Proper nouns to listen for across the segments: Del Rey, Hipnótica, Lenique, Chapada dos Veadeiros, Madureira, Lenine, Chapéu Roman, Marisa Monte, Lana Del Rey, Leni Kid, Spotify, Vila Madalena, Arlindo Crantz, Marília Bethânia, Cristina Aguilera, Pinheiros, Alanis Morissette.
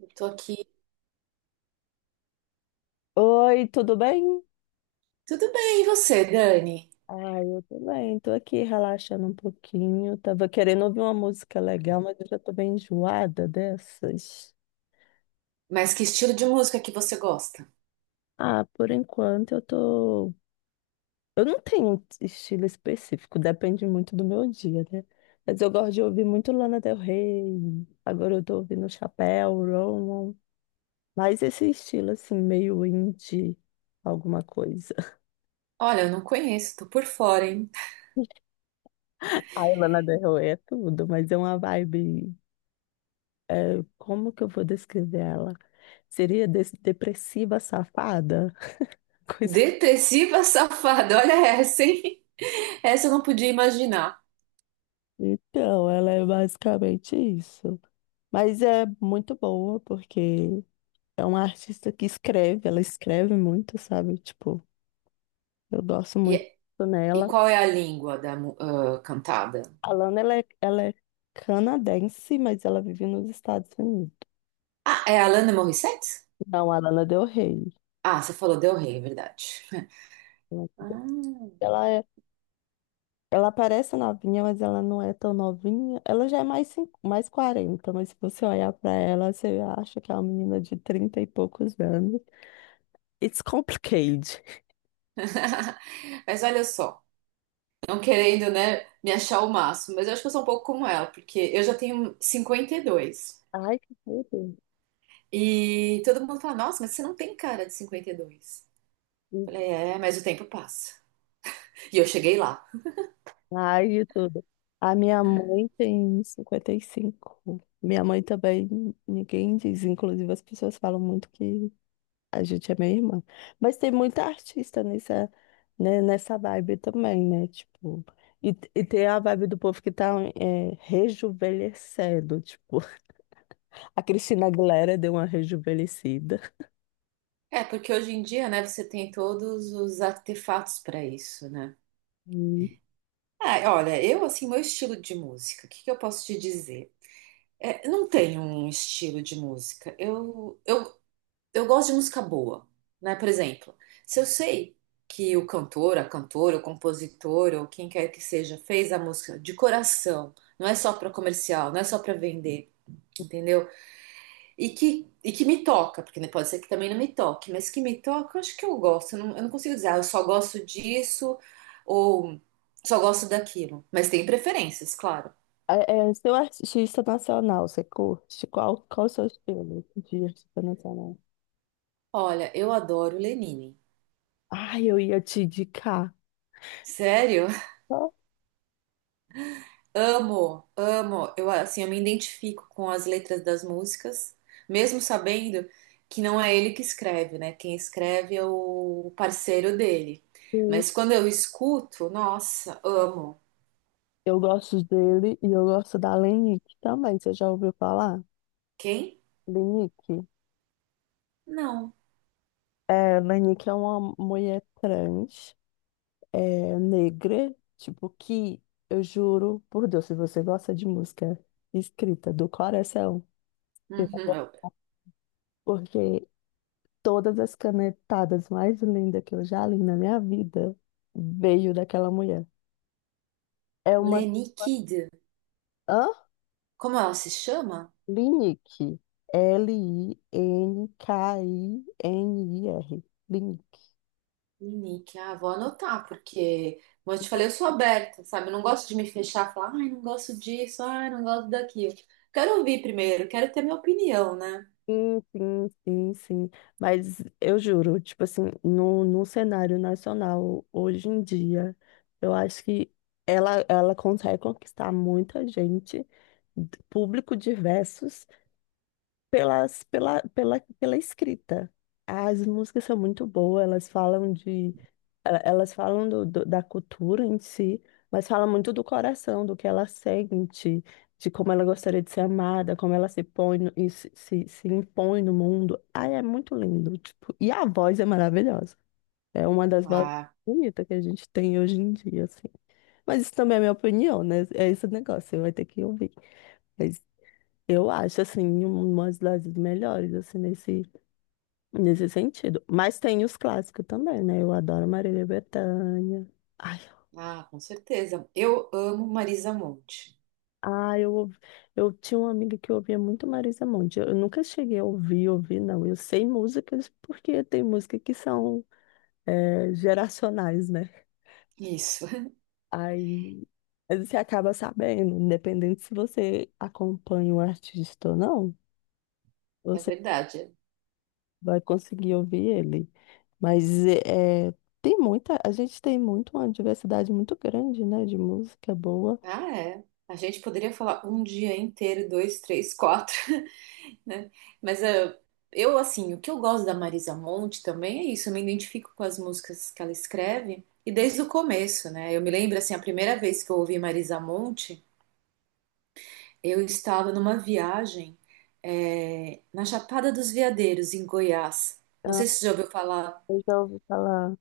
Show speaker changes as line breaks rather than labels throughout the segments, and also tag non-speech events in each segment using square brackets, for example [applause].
Eu tô aqui.
Oi, tudo bem?
Tudo bem, e você, Dani?
Ah, eu tô bem, tô aqui relaxando um pouquinho. Tava querendo ouvir uma música legal, mas eu já tô bem enjoada dessas.
Mas que estilo de música que você gosta?
Ah, por enquanto eu tô. Eu não tenho um estilo específico, depende muito do meu dia, né? Mas eu gosto de ouvir muito Lana Del Rey. Agora eu tô ouvindo Chapéu, Roman. Mas esse estilo, assim, meio indie, alguma coisa. [laughs]
Olha, eu não conheço, tô por fora, hein?
Ai, Lana Del Rey é tudo, mas é uma vibe. É, como que eu vou descrever ela? Seria depressiva safada? [laughs] Coisa.
Depressiva safada, [laughs] olha essa, hein? Essa eu não podia imaginar.
Então, ela é basicamente isso. Mas é muito boa, porque é uma artista que escreve, ela escreve muito, sabe? Tipo, eu gosto
E,
muito
e
nela.
qual é a língua da cantada?
A Lana, ela é canadense, mas ela vive nos Estados Unidos.
Ah, é a Alanis Morissette?
Não, a Lana Del Rey.
Ah, você falou Del Rey, é verdade. [laughs] Ah.
Ela é Ela parece novinha, mas ela não é tão novinha. Ela já é mais 40, mas se você olhar pra ela, você acha que é uma menina de 30 e poucos anos. It's complicated.
[laughs] Mas olha só, não querendo, né, me achar o máximo, mas eu acho que eu sou um pouco como ela, porque eu já tenho 52.
Ai, que tudo.
E todo mundo fala, nossa, mas você não tem cara de 52. Falei, é, mas o tempo passa. E eu cheguei lá.
Ai, de tudo. A minha mãe tem 55. Minha mãe também, ninguém diz. Inclusive, as pessoas falam muito que a gente é meio irmã. Mas tem muita artista nessa, né, nessa vibe também, né? Tipo, e tem a vibe do povo que tá rejuvenescendo. Tipo, [laughs] a Cristina Aguilera deu uma rejuvenescida.
É, porque hoje em dia, né, você tem todos os artefatos para isso, né?
Hum.
Ah, olha, eu, assim, meu estilo de música, o que que eu posso te dizer? É, não tenho um estilo de música. Eu gosto de música boa, né? Por exemplo, se eu sei que o cantor, a cantora, o compositor, ou quem quer que seja, fez a música de coração, não é só para comercial, não é só para vender, entendeu? E que me toca, porque né, pode ser que também não me toque, mas que me toca, eu acho que eu gosto. Eu não consigo dizer, ah, eu só gosto disso ou só gosto daquilo. Mas tem preferências, claro.
É, seu artista nacional, você curte? Qual o seu estilo de artista nacional?
Olha, eu adoro Lenine.
Ai, eu ia te indicar.
Sério?
Só
[laughs] Amo, amo. Eu, assim, eu me identifico com as letras das músicas, mesmo sabendo que não é ele que escreve, né? Quem escreve é o parceiro dele.
que
Mas quando eu escuto, nossa, amo.
eu gosto dele e eu gosto da Lenique também. Você já ouviu falar?
Quem?
Lenique?
Não.
É, Lanik é uma mulher trans, é, negra, tipo, que eu juro por Deus, se você gosta de música escrita do coração, você vai
Uhum,
gostar, porque todas as canetadas mais lindas que eu já li na minha vida veio daquela mulher. É uma.
Leni Kid.
Hã?
Como ela se chama?
Linick. Linkinir. Linick.
Leni, Kid. Ah, vou anotar, porque, como eu te falei, eu sou aberta, sabe? Eu não gosto de me fechar, falar, ai, não gosto disso, ai, não gosto daquilo. Quero ouvir primeiro, quero ter minha opinião, né?
Sim, sim, sim, sim. Mas eu juro, tipo assim, no cenário nacional, hoje em dia, eu acho que ela consegue conquistar muita gente, público diversos, pela escrita. As músicas são muito boas, elas falam da cultura em si, mas falam muito do coração, do que ela sente, de como ela gostaria de ser amada, como ela se põe e se impõe no mundo. Ai, é muito lindo, tipo, e a voz é maravilhosa. É uma das vozes
Ah,
bonitas que a gente tem hoje em dia, assim. Mas isso também é minha opinião, né? É esse negócio, você vai ter que ouvir. Mas eu acho, assim, uma das melhores, assim, nesse sentido. Mas tem os clássicos também, né? Eu adoro Marília Bethânia. Ai,
ah, com certeza. Eu amo Marisa Monte.
ai, eu tinha uma amiga que ouvia muito Marisa Monte. Eu nunca cheguei a ouvir, ouvir, não. Eu sei músicas porque tem músicas que são geracionais, né?
Isso,
Aí você acaba sabendo, independente se você acompanha o artista ou não.
[laughs] é
Você
verdade.
vai conseguir ouvir ele. Mas tem muita, a gente tem muito uma diversidade muito grande, né, de música boa.
Ah, é. A gente poderia falar um dia inteiro, dois, três, quatro, né? Mas eu, assim, o que eu gosto da Marisa Monte também é isso, eu me identifico com as músicas que ela escreve, e desde o começo, né? Eu me lembro, assim, a primeira vez que eu ouvi Marisa Monte, eu estava numa viagem, na Chapada dos Veadeiros, em Goiás. Não
Ah,
sei se você já ouviu falar.
eu já ouvi falar.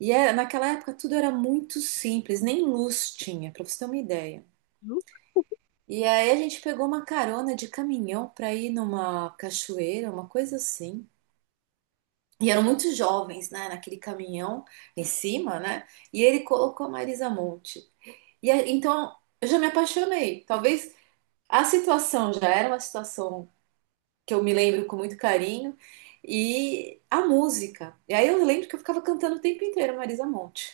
E é, naquela época tudo era muito simples, nem luz tinha, para você ter uma ideia.
Hum?
E aí a gente pegou uma carona de caminhão para ir numa cachoeira, uma coisa assim. E eram muitos jovens, né, naquele caminhão em cima, né? E ele colocou a Marisa Monte. E aí, então eu já me apaixonei. Talvez a situação já era uma situação que eu me lembro com muito carinho e a música. E aí eu lembro que eu ficava cantando o tempo inteiro Marisa Monte.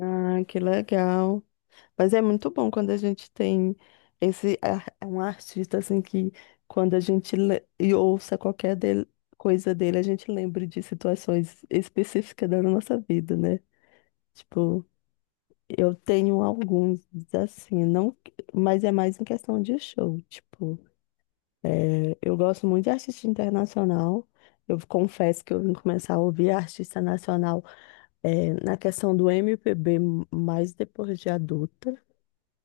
Ah, que legal. Mas é muito bom quando a gente tem um artista assim que quando a gente ouça qualquer coisa dele, a gente lembra de situações específicas da nossa vida, né? Tipo, eu tenho alguns assim, não, mas é mais em questão de show, tipo. É, eu gosto muito de artista internacional. Eu confesso que eu vim começar a ouvir artista nacional na questão do MPB mais depois de adulta.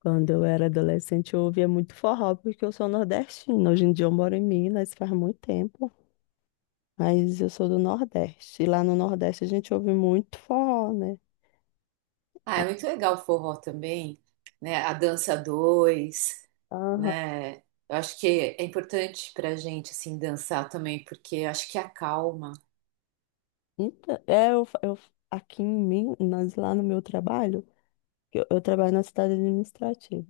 Quando eu era adolescente, eu ouvia muito forró, porque eu sou nordestina. Hoje em dia eu moro em Minas, faz muito tempo, mas eu sou do Nordeste. E lá no Nordeste a gente ouve muito forró, né?
Ah, é muito legal o forró também, né? A dança dois,
Aham.
né? Eu acho que é importante pra gente assim dançar também, porque eu acho que acalma.
Então, aqui em Minas, lá no meu trabalho, eu trabalho na cidade administrativa.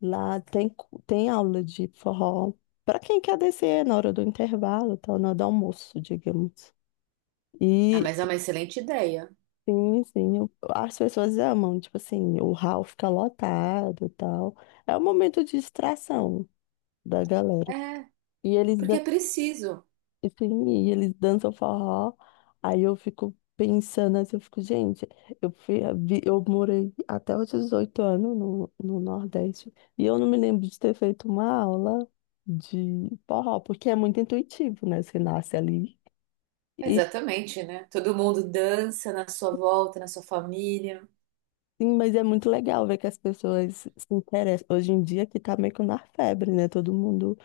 Lá tem aula de forró para quem quer descer na hora do intervalo, tal, na hora do almoço, digamos.
Ah,
E
mas é uma excelente ideia.
sim, sim, as pessoas amam, tipo assim, o hall fica lotado, e tal. É um momento de distração da galera.
É,
E eles.
porque é preciso.
E sim, e eles dançam forró. Aí eu fico pensando assim, eu fico, gente, eu morei até os 18 anos no Nordeste. E eu não me lembro de ter feito uma aula de forró, porque é muito intuitivo, né? Você nasce ali. E
Exatamente, né? Todo mundo dança na sua volta, na sua família.
sim, mas é muito legal ver que as pessoas se interessam. Hoje em dia que tá meio que na febre, né? Todo mundo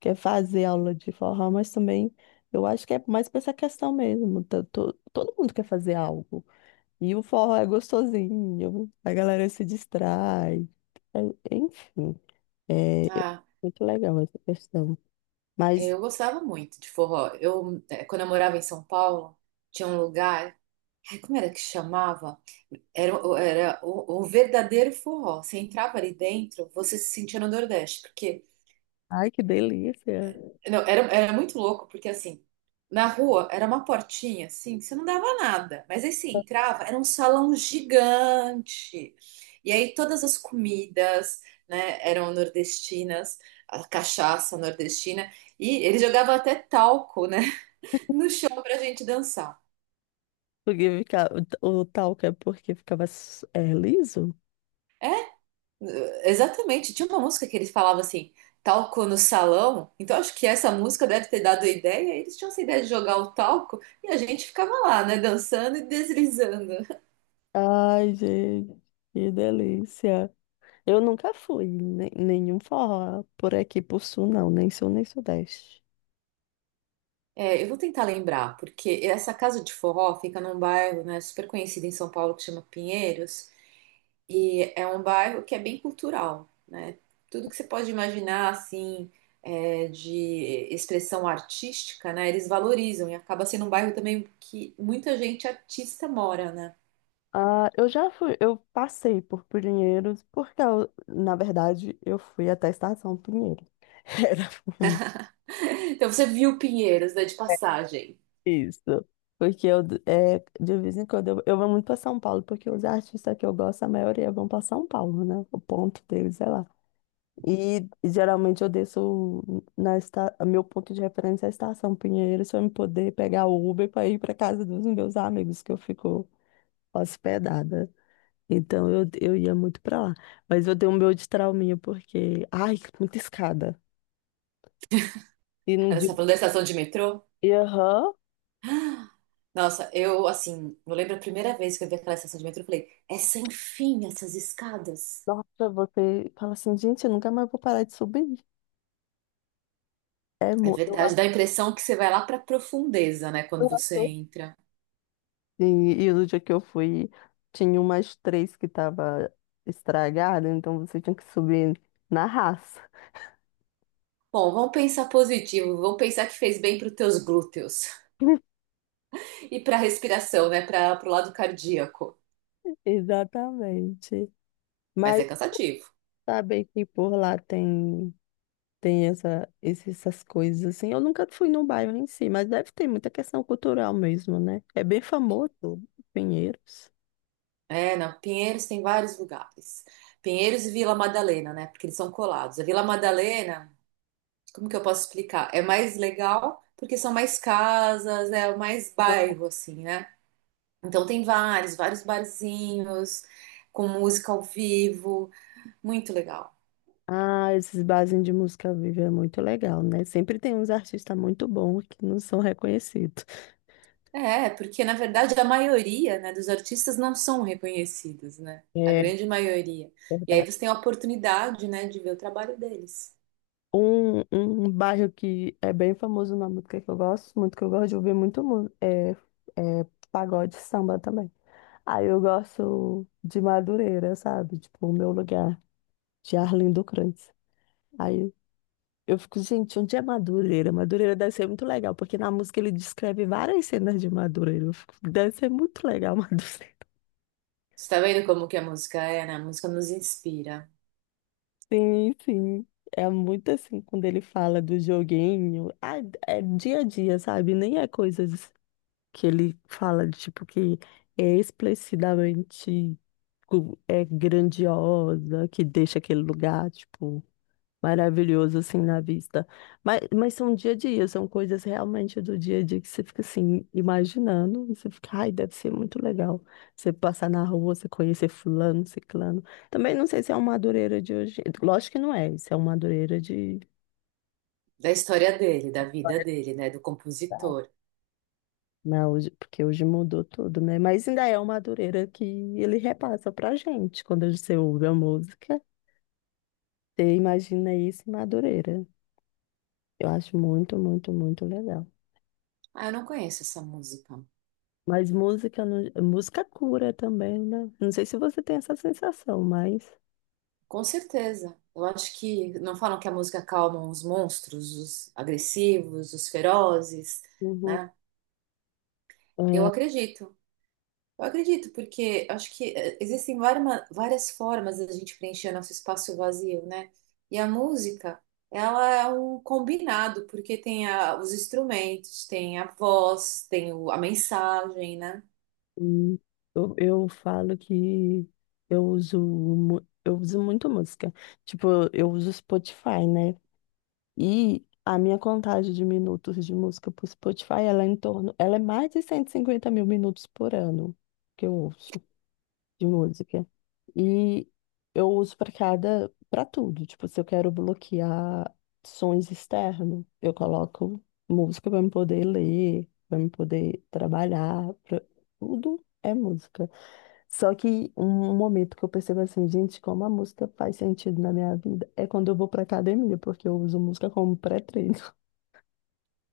quer fazer aula de forró, mas também eu acho que é mais pra essa questão mesmo. Todo mundo quer fazer algo. E o forró é gostosinho, a galera se distrai. É- Enfim, é
Ah,
muito legal essa questão. Mas,
eu gostava muito de forró. Quando eu morava em São Paulo, tinha um lugar, ai, como era que chamava? Era, era um, verdadeiro forró. Você entrava ali dentro, você se sentia no Nordeste, porque.
ai, que delícia!
Não, era muito louco, porque assim, na rua era uma portinha, assim, que você não dava nada. Mas aí você entrava, era um salão gigante. E aí todas as comidas, né, eram nordestinas, a cachaça nordestina. E ele jogava até talco, né, [laughs] no chão pra gente dançar.
Porque fica, o talco é porque ficava liso?
Exatamente. Tinha uma música que eles falavam assim, talco no salão. Então acho que essa música deve ter dado a ideia. Eles tinham essa ideia de jogar o talco e a gente ficava lá, né, dançando e deslizando.
Ai, gente, que delícia! Eu nunca fui em nenhum forró por aqui, por sul, não, nem sul, nem sudeste.
É, eu vou tentar lembrar, porque essa casa de forró fica num bairro, né, super conhecido em São Paulo que chama Pinheiros, e é um bairro que é bem cultural, né? Tudo que você pode imaginar, assim, é, de expressão artística, né, eles valorizam e acaba sendo um bairro também que muita gente artista mora, né?
Ah, eu já fui, eu passei por Pinheiros, porque na verdade eu fui até a Estação Pinheiros. [laughs] Era.
Então você viu Pinheiros, né, de passagem.
Isso. Porque de vez em quando, eu vou muito para São Paulo, porque os artistas que eu gosto, a maioria vão para São Paulo, né? O ponto deles é lá. E geralmente eu desço meu ponto de referência é a Estação Pinheiros, para eu poder pegar o Uber para ir para casa dos meus amigos, que eu fico hospedada. Então eu ia muito para lá. Mas eu dei um meu de trauminha, porque, ai, muita escada. E no
Aí, você
dia.
tá falando da estação de metrô?
E, aham,
Nossa, eu, assim, eu lembro a primeira vez que eu vi aquela estação de metrô, eu falei, é sem fim essas escadas.
nossa, você fala assim, gente, eu nunca mais vou parar de subir. É,
É
eu
verdade,
acho
dá a impressão que você vai lá para profundeza, né,
eu
quando você
acho
entra.
assim. E no dia que eu fui, tinha umas três que tava estragada, então você tinha que subir na raça.
Bom, vamos pensar positivo, vamos pensar que fez bem para os teus glúteos
[laughs]
[laughs] e para a respiração, né, para o lado cardíaco.
Exatamente.
Mas
Mas
é cansativo.
saber que por lá tem essa, essas coisas assim. Eu nunca fui no bairro em si, mas deve ter muita questão cultural mesmo, né? É bem famoso, Pinheiros.
É, não, Pinheiros tem vários lugares. Pinheiros e Vila Madalena, né, porque eles são colados. A Vila Madalena, como que eu posso explicar? É mais legal porque são mais casas, é mais bairro, assim, né? Então tem vários, vários barzinhos com música ao vivo, muito legal.
Ah, esses barzinhos de música viva é muito legal, né? Sempre tem uns artistas muito bons que não são reconhecidos.
É, porque na verdade a maioria, né, dos artistas não são reconhecidos, né? A
É
grande maioria. E aí
verdade.
você tem a oportunidade, né, de ver o trabalho deles.
Um bairro que é bem famoso na música que eu gosto muito, que eu gosto de ouvir muito é pagode e samba também. Aí eu gosto de Madureira, sabe? Tipo, o meu lugar, de Arlindo Crantz. Aí eu fico, gente, onde é Madureira? Madureira deve ser muito legal, porque na música ele descreve várias cenas de Madureira. Eu fico, deve ser muito legal, [laughs] Madureira.
Você tá vendo como que a música é, né? A música nos inspira.
Sim, sim. É muito assim quando ele fala do joguinho. Ah, é dia a dia, sabe? Nem é coisas. Que ele fala de tipo que é explicitamente tipo, é grandiosa, que deixa aquele lugar tipo maravilhoso assim na vista. Mas são dia a dia, são coisas realmente do dia a dia que você fica assim imaginando, e você fica, ai, deve ser muito legal. Você passar na rua, você conhecer fulano, ciclano. Também não sei se é uma madureira de hoje. Lógico que não é, isso é uma madureira de.
Da história dele, da vida dele, né? Do compositor.
Mas hoje, porque hoje mudou tudo, né? Mas ainda é uma Madureira que ele repassa pra gente. Quando você ouve a música, você imagina isso em Madureira. Eu acho muito, muito, muito legal.
Ah, eu não conheço essa música.
Mas música, música cura também, né? Não sei se você tem essa sensação, mas.
Com certeza. Eu acho que não falam que a música acalma os monstros, os agressivos, os ferozes,
Uhum.
né? Eu
é,
acredito. Eu acredito, porque acho que existem várias, várias formas da gente preencher nosso espaço vazio, né? E a música, ela é um combinado, porque tem os instrumentos, tem a voz, tem a mensagem, né?
hum, eu falo que eu uso muito música. Tipo, eu uso Spotify, né? E a minha contagem de minutos de música para o Spotify, ela é em torno, ela é mais de 150.000 minutos por ano que eu ouço de música. E eu uso para tudo. Tipo, se eu quero bloquear sons externos, eu coloco música para me poder ler, para me poder trabalhar, pra. Tudo é música. Só que um momento que eu percebo assim, gente, como a música faz sentido na minha vida é quando eu vou pra academia, porque eu uso música como pré-treino. [laughs]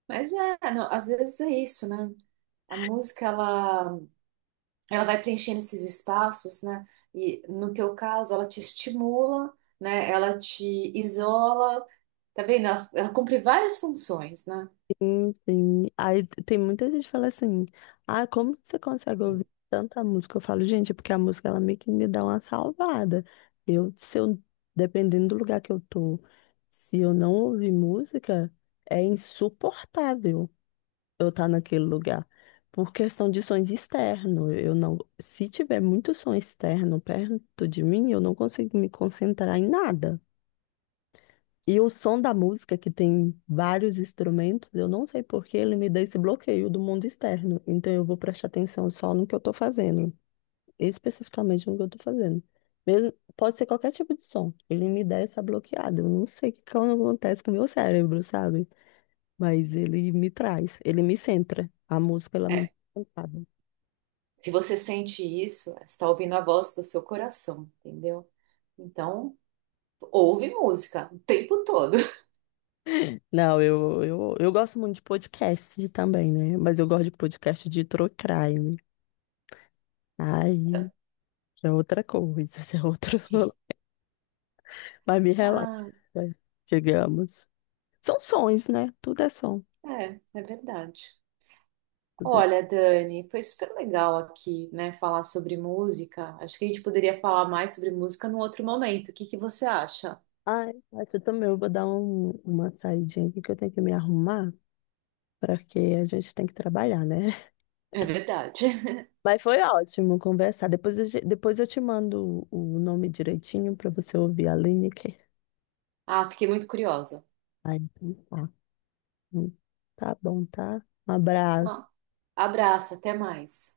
Mas é, não, às vezes é isso, né? A música, ela, vai preenchendo esses espaços, né? E no teu caso, ela te estimula, né? Ela te isola, tá vendo? Ela cumpre várias funções, né?
Sim, sim. Aí tem muita gente que fala assim, ah, como que você consegue ouvir tanta música? Eu falo, gente, é porque a música ela meio que me dá uma salvada. Eu, se eu, dependendo do lugar que eu tô, se eu não ouvir música, é insuportável. Eu estar naquele lugar. Por questão de sons externos, eu não, se tiver muito som externo perto de mim, eu não consigo me concentrar em nada. E o som da música, que tem vários instrumentos, eu não sei por que ele me dá esse bloqueio do mundo externo. Então eu vou prestar atenção só no que eu estou fazendo, especificamente no que eu estou fazendo. Mesmo, pode ser qualquer tipo de som, ele me dá essa bloqueada. Eu não sei o que que acontece com o meu cérebro, sabe? Mas ele me traz, ele me centra. A música, ela me
É,
centra.
se você sente isso, você está ouvindo a voz do seu coração, entendeu? Então, ouve música o tempo todo. [laughs]
Não, eu gosto muito de podcast também, né? Mas eu gosto de podcast de true crime. Aí, já é outra coisa, [laughs] já é outro. [laughs] Mas me relaxa,
Ah,
digamos. São sons, né? Tudo é som.
é verdade.
Tudo é.
Olha, Dani, foi super legal aqui, né, falar sobre música. Acho que a gente poderia falar mais sobre música num outro momento. O que que você acha?
Ai, mas eu também eu vou dar uma saidinha aqui que eu tenho que me arrumar, porque a gente tem que trabalhar, né?
É verdade. [laughs]
Mas foi ótimo conversar. Depois eu te mando o nome direitinho para você ouvir a Lineker.
Ah, fiquei muito curiosa.
Aí, então tá. Tá bom, tá? Um abraço.
Então, abraço, até mais.